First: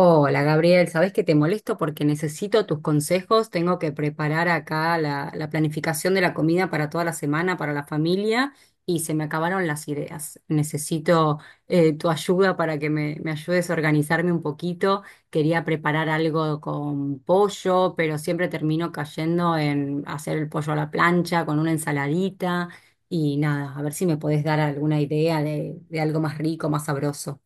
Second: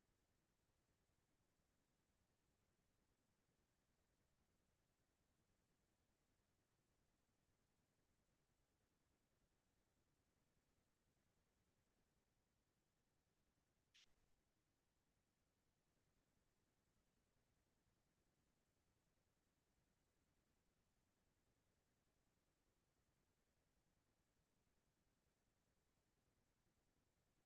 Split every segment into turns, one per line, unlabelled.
Hola Gabriel, sabes que te molesto porque necesito tus consejos. Tengo que preparar acá la planificación de la comida para toda la semana, para la familia, y se me acabaron las ideas. Necesito tu ayuda para que me ayudes a organizarme un poquito. Quería preparar algo con pollo, pero siempre termino cayendo en hacer el pollo a la plancha con una ensaladita y nada, a ver si me podés dar alguna idea de algo más rico, más sabroso.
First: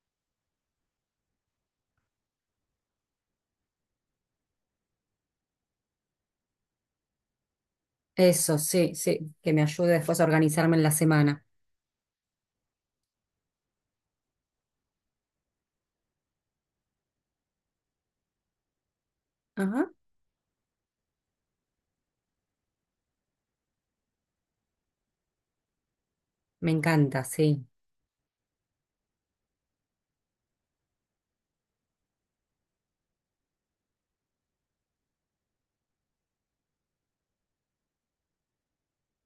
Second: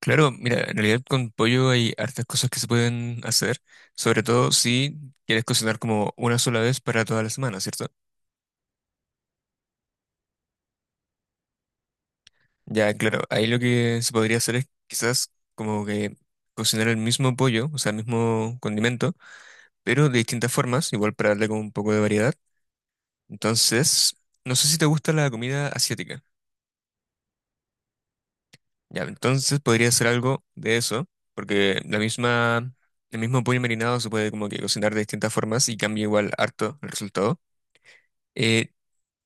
Claro, mira, en realidad con pollo hay hartas cosas que se pueden hacer, sobre todo si quieres cocinar como una sola vez para toda la semana, ¿cierto?
Eso, sí, sí, que me ayude después a organizarme en la semana.
Ya, claro, ahí lo que se podría hacer es quizás como que cocinar el mismo pollo, o sea, el mismo condimento,
Ajá,
pero de distintas formas, igual para darle como un poco de variedad. Entonces, no sé si te gusta la comida asiática.
me encanta, sí,
Ya, entonces podría hacer algo de eso, porque la misma, el mismo pollo marinado se puede como que cocinar de distintas formas y cambia igual harto el resultado. Eh,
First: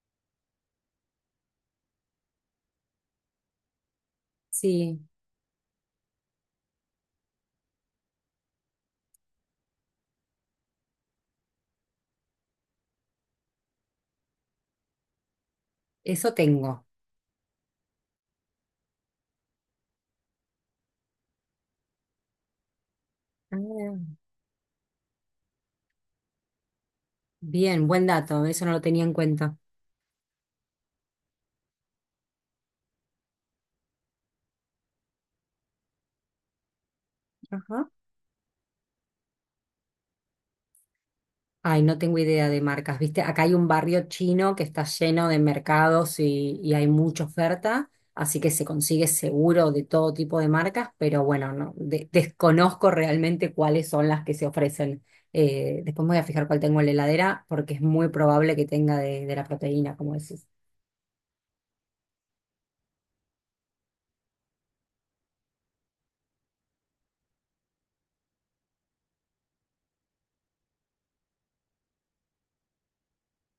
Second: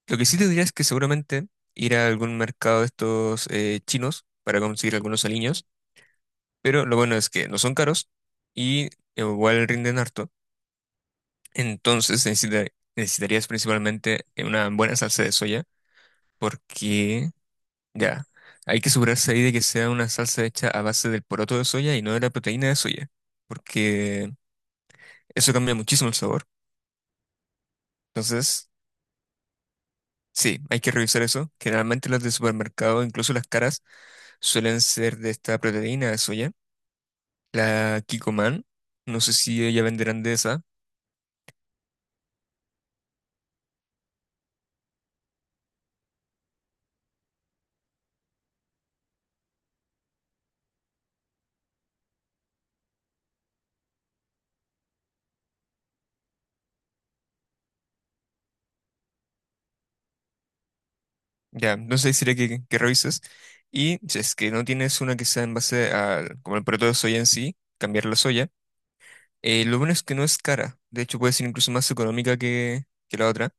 lo que sí te diría es que seguramente ir a algún mercado de estos chinos para conseguir
sí,
algunos aliños, pero lo bueno es que no son caros y igual rinden harto. Entonces necesitarías principalmente una buena salsa de soya
eso tengo.
porque ya, hay que asegurarse ahí de que sea una salsa hecha a base del poroto de soya y no de la proteína de soya,
Ah,
porque eso cambia muchísimo el sabor.
bien, buen dato, eso
Entonces,
no lo tenía en cuenta.
sí, hay que revisar eso. Generalmente las de supermercado, incluso las caras, suelen ser de esta proteína de soya,
Ajá.
la Kikoman. No sé si ella venderán de esa.
Ay, no tengo idea de marcas, ¿viste? Acá hay un barrio chino que está lleno de mercados y hay mucha oferta, así que se consigue seguro de todo tipo de marcas, pero bueno, no, de- desconozco realmente cuáles son las que se ofrecen. Después me voy a fijar cuál tengo en la heladera porque es muy probable que tenga de la proteína, como decís.
Ya, entonces sería que revises. Y si es que no tienes una que sea en base al, como el producto de soya en sí, cambiar la soya. Lo bueno es que no es cara. De hecho, puede ser incluso más económica que la otra.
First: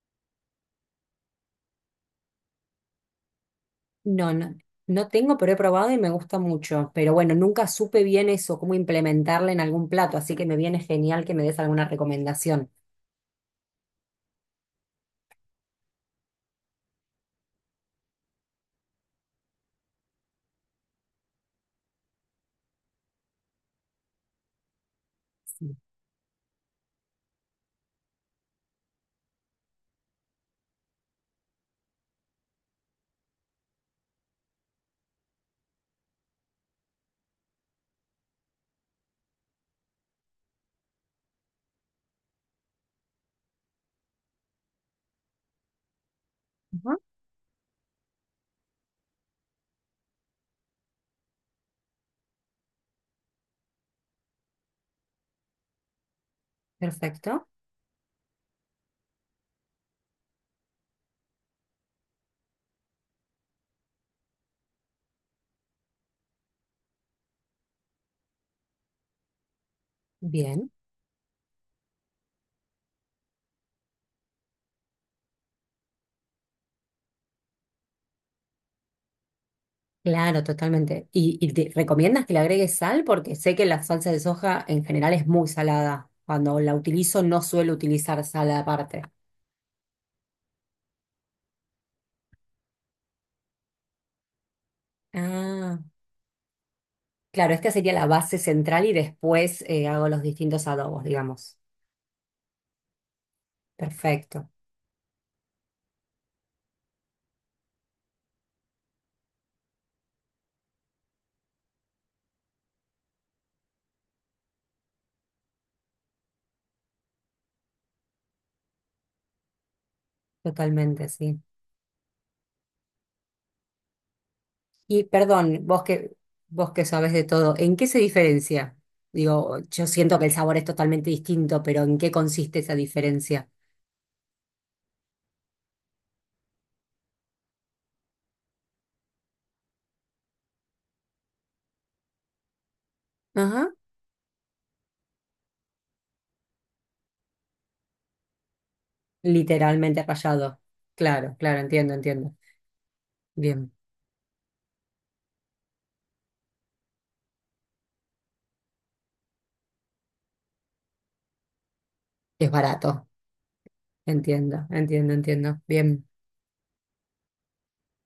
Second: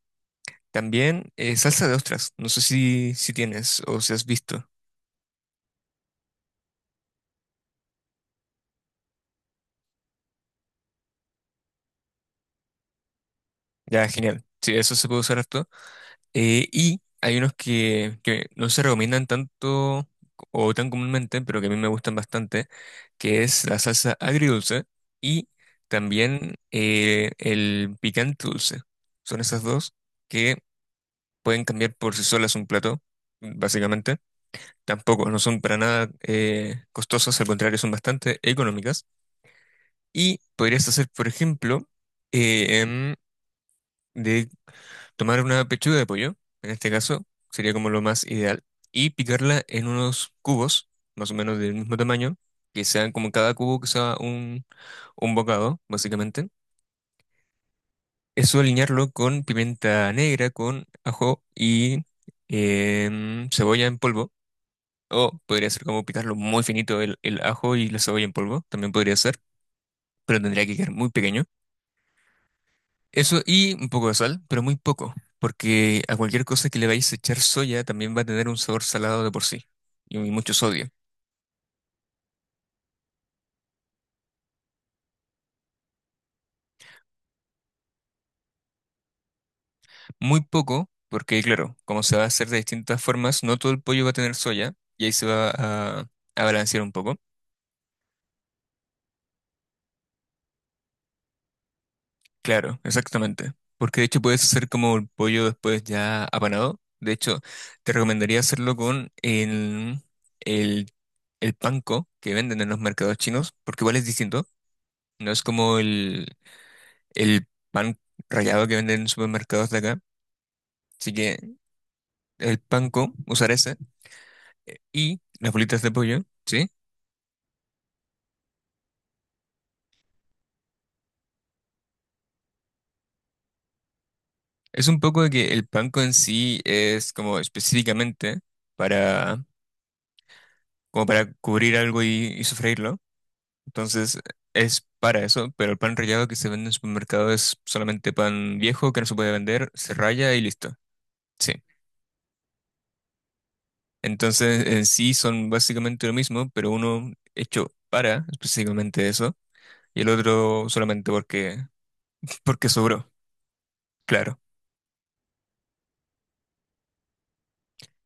También salsa de ostras. No sé si, si tienes o si has
No, no,
visto.
no tengo, pero he probado y me gusta mucho. Pero bueno, nunca supe bien eso, cómo implementarla en algún plato, así que me viene genial que me des alguna recomendación.
Ya, genial. Sí, eso se puede usar harto. Y hay unos que no se recomiendan tanto o tan comúnmente, pero que a mí me gustan bastante, que es la salsa agridulce y
Sí.
también el picante dulce. Son esas dos que pueden cambiar por sí solas un plato, básicamente. Tampoco, no son para nada costosas, al contrario, son bastante económicas. Y podrías hacer, por ejemplo, eh, em, tomar una pechuga de pollo, en este
Ajá.
caso, sería como lo más ideal, y picarla en unos cubos, más o menos del mismo tamaño, que sean como cada cubo que sea un bocado, básicamente.
Perfecto,
Eso alinearlo con pimienta negra, con ajo y cebolla en polvo, o podría ser como picarlo muy finito el ajo y la cebolla en polvo, también podría ser, pero tendría
bien.
que quedar muy pequeño. Eso y un poco de sal, pero muy poco, porque a cualquier cosa que le vayáis a echar soya también va a tener un sabor salado de por sí y
Claro,
mucho sodio.
totalmente. Y te recomiendas que le agregues sal? Porque sé que la salsa de soja en general es muy salada. Cuando la utilizo no suelo utilizar sal aparte.
Muy poco, porque claro, como se va a hacer de distintas formas, no todo el pollo va a tener soya y ahí se va
Ah,
a balancear un poco.
claro, esta sería la base central y después hago los distintos adobos, digamos.
Claro, exactamente. Porque de hecho puedes
Perfecto,
hacer como el pollo después ya apanado. De hecho, te recomendaría hacerlo con el, el panko que venden en los mercados chinos, porque igual es distinto. No es como el pan rallado que venden en supermercados de acá.
totalmente,
Así
sí.
que el panko, usar ese,
Y
y las
perdón,
bolitas
vos
de
que,
pollo, ¿sí?
vos que sabés de todo, ¿en qué se diferencia? Digo, yo siento que el sabor es totalmente distinto, pero ¿en qué consiste esa diferencia?
Es un poco de que el panko en sí es como específicamente para, como para cubrir algo y sofreírlo.
Ajá.
Entonces es para eso, pero el pan rallado que se vende en supermercado es solamente pan viejo que no se puede vender, se
Literalmente
raya y
rallado.
listo.
Claro,
Sí.
claro, entiendo, entiendo. Bien,
Entonces en sí son básicamente lo mismo, pero uno hecho para específicamente eso y el otro solamente porque,
es
porque
barato.
sobró, claro.
Entiendo, entiendo, entiendo. Bien,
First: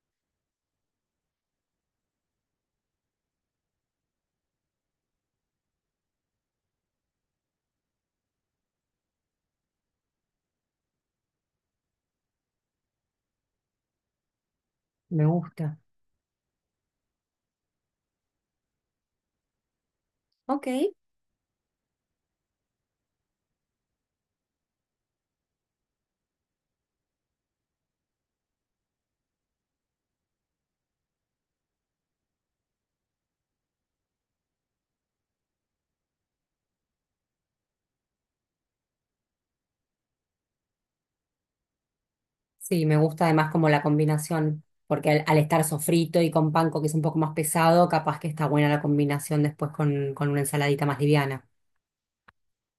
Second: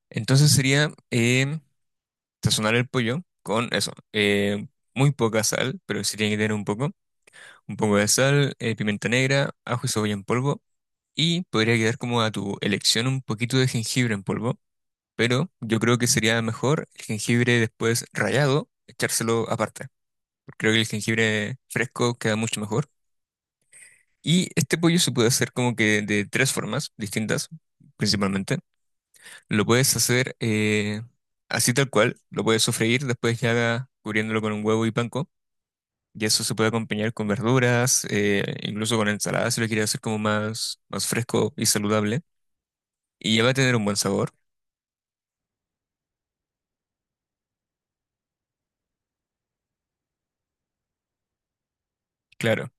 Entonces sería sazonar el pollo con eso, muy poca sal, pero sí tiene que tener un poco de sal, pimienta negra, ajo y cebolla en polvo, y podría quedar como a tu elección un poquito de jengibre en polvo,
me
pero
gusta.
yo creo que sería mejor el jengibre después rallado, echárselo aparte, porque creo que el
Ok.
jengibre fresco queda mucho mejor. Y este pollo se puede hacer como que de tres formas distintas principalmente. Lo puedes hacer así tal cual, lo puedes sofreír, después ya cubriéndolo con un huevo y panko. Y eso se puede acompañar con verduras, incluso con ensalada si lo quieres hacer como más, más fresco y saludable.
Sí, me gusta
Y ya va
además
a
como
tener
la
un buen sabor,
combinación, porque al, al estar sofrito y con panko que es un poco más pesado, capaz que está buena la combinación después con una ensaladita más liviana.
claro.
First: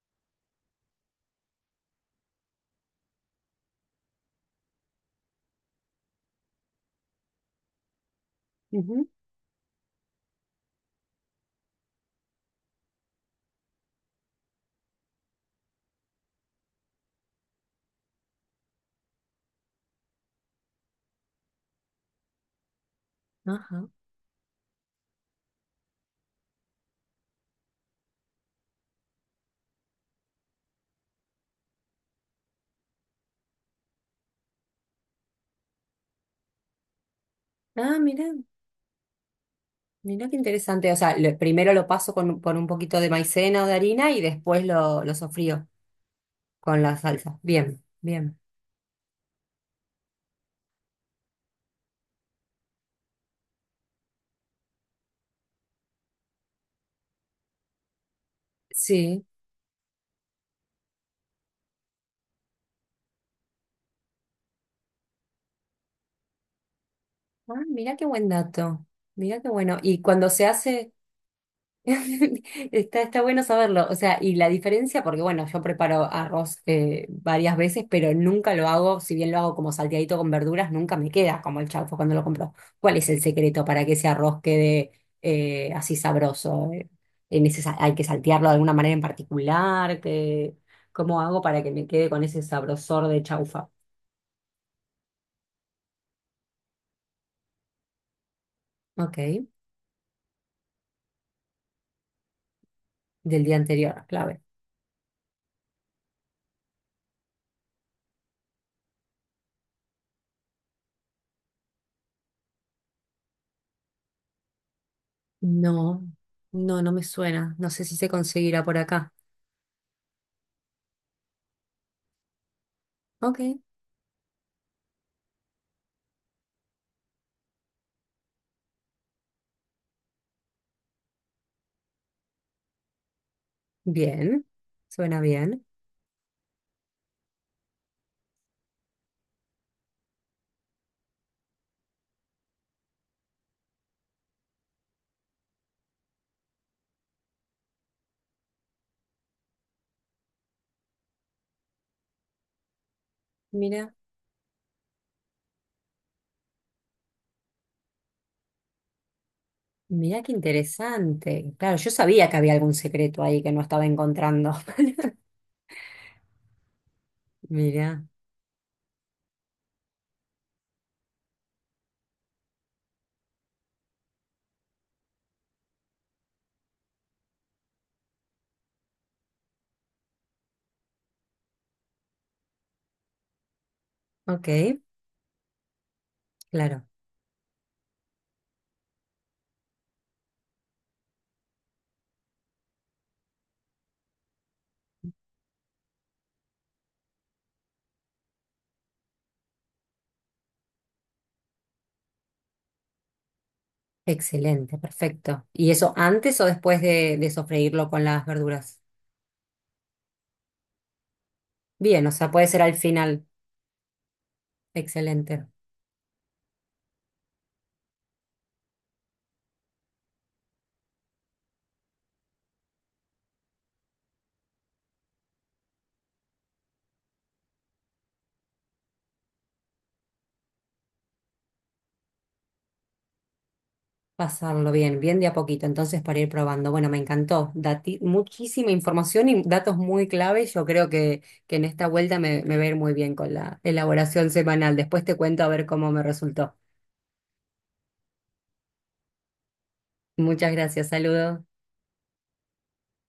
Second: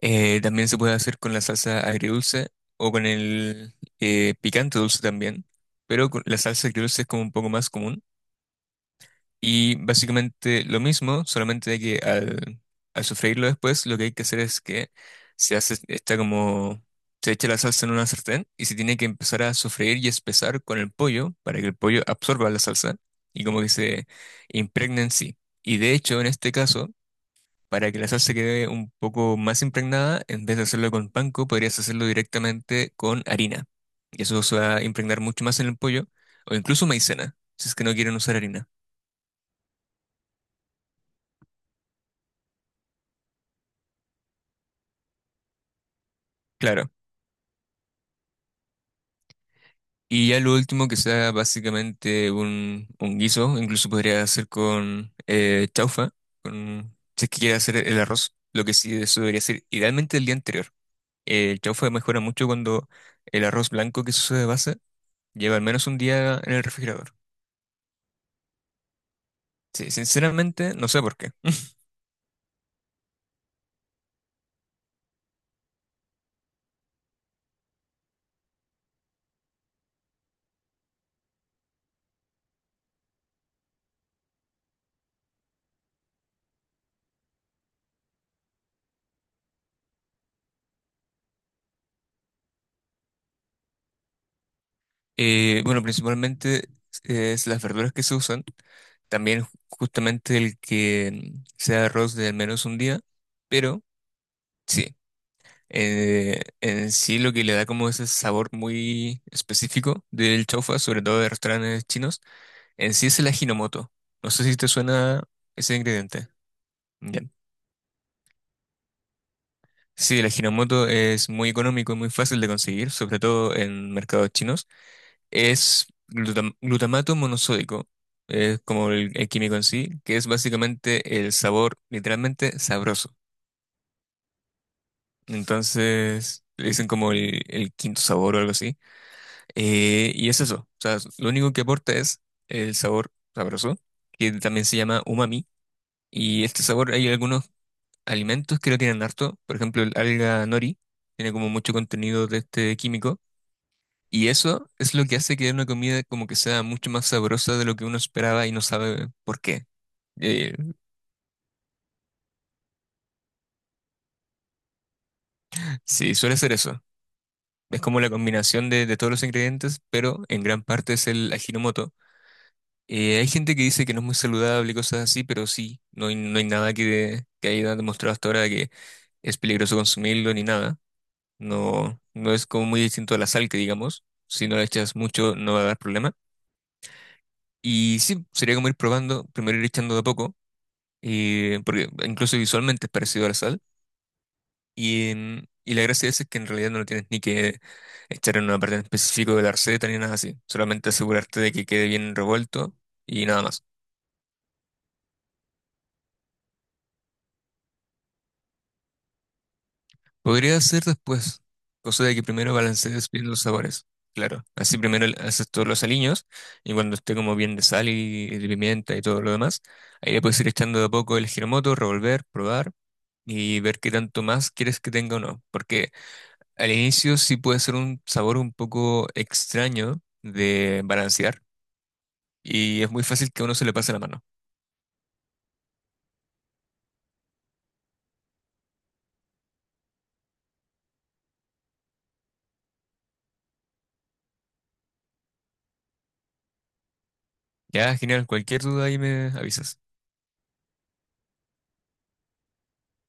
También se puede hacer con la salsa agridulce o con el picante dulce también. Pero con la salsa agridulce es como un poco más común.
Ujú.
Y básicamente lo mismo, solamente de que al sofreírlo después, lo que hay que hacer es que se hace, está como, se echa la salsa en una sartén y se tiene que empezar a sofreír y espesar con el pollo para que el pollo absorba la salsa y como que
Ajá.
se impregne en sí. Y de hecho, en este caso, para que la salsa quede un poco más impregnada, en vez de hacerlo con panko, podrías hacerlo directamente con harina. Y eso se va a impregnar mucho más en el pollo, o incluso maicena, si es que no
Ah,
quieren
mira.
usar harina.
Mirá qué interesante. O sea, lo- primero lo paso con, un- por un poquito de maicena o de harina y después lo sofrío con
Claro.
la salsa. Bien, bien.
Y ya lo último que sea básicamente un guiso, incluso podría hacer con chaufa, con, si es que quiere hacer el arroz, lo que sí, eso
Sí.
debería ser idealmente el día anterior. El chaufa mejora mucho cuando el arroz blanco que se usa de base lleva al menos un día en el refrigerador.
Ah, mirá qué buen dato. Mirá qué bueno.
Sí,
Y cuando se
sinceramente no
hace.
sé por qué.
Está, está bueno saberlo. O sea, y la diferencia, porque bueno, yo preparo arroz varias veces, pero nunca lo hago, si bien lo hago como salteadito con verduras, nunca me queda como el chaufa cuando lo compro. ¿Cuál es el secreto para que ese arroz quede así sabroso? En ese sa- ¿hay que saltearlo de alguna manera en particular? ¿Qué- cómo hago para que me quede con ese sabrosor de chaufa?
Bueno, principalmente es las verduras que se usan,
Ok,
también justamente el que sea arroz de al menos un día,
del día
pero...
anterior, clave.
sí. En sí lo que le da como ese sabor muy específico del chaufa, sobre todo de restaurantes chinos, en sí es el ajinomoto. No sé si te suena ese
No,
ingrediente.
no, no me
Bien,
suena. No sé si se conseguirá por acá.
sí, el ajinomoto es muy económico y muy fácil de conseguir, sobre
Ok.
todo en mercados chinos. Es glutamato monosódico, es como el químico en sí, que es básicamente el sabor literalmente sabroso.
Bien, suena bien.
Entonces, le dicen como el quinto sabor o algo así. Y es eso, o sea, lo único que aporta es el sabor sabroso, que también se llama umami. Y este sabor, hay algunos alimentos que lo tienen harto, por ejemplo, el alga nori, tiene como mucho contenido de este químico.
Mira,
Y eso es lo que hace que una comida como que sea mucho más sabrosa de lo que uno esperaba y no sabe por qué.
mira qué
Eh,
interesante. Claro, yo sabía que había algún secreto ahí que no estaba encontrando.
sí, suele ser eso. Es como
Mira,
la combinación de todos los ingredientes, pero en gran parte es el ajinomoto. Hay gente que dice que no es muy saludable y cosas así, pero sí, no hay nada que haya demostrado hasta ahora que es peligroso consumirlo ni nada. No, no es como muy distinto a la sal que digamos. Si
ok,
no la echas mucho no va a dar problema.
claro.
Y sí, sería como ir probando, primero ir echando de a poco, porque incluso visualmente es parecido a la sal. Y, y la gracia de eso es que en realidad no lo tienes ni que echar en una parte en específico de la receta ni nada así. Solamente asegurarte de que quede bien revuelto y nada más.
Excelente, perfecto. ¿Y eso antes o después de sofreírlo con las verduras?
Podría hacer después, cosa
Bien, o
de que
sea, puede
primero
ser al
balancees
final.
bien los sabores. Claro, así primero le
Excelente.
haces todos los aliños y cuando esté como bien de sal y de pimienta y todo lo demás, ahí le puedes ir echando de a poco el giramoto, revolver, probar y ver qué tanto más quieres que tenga o no. Porque al inicio sí puede ser un sabor un poco extraño de balancear y es muy fácil que a uno se le pase la mano.
Pasarlo bien, bien de a poquito, entonces para ir probando. Bueno, me encantó. Dati- muchísima información y datos muy clave. Yo creo que en esta vuelta me, me va a ir muy bien con la elaboración semanal. Después te cuento a ver cómo me resultó.
Ya, genial, cualquier duda ahí me avisas.
Muchas gracias, saludos.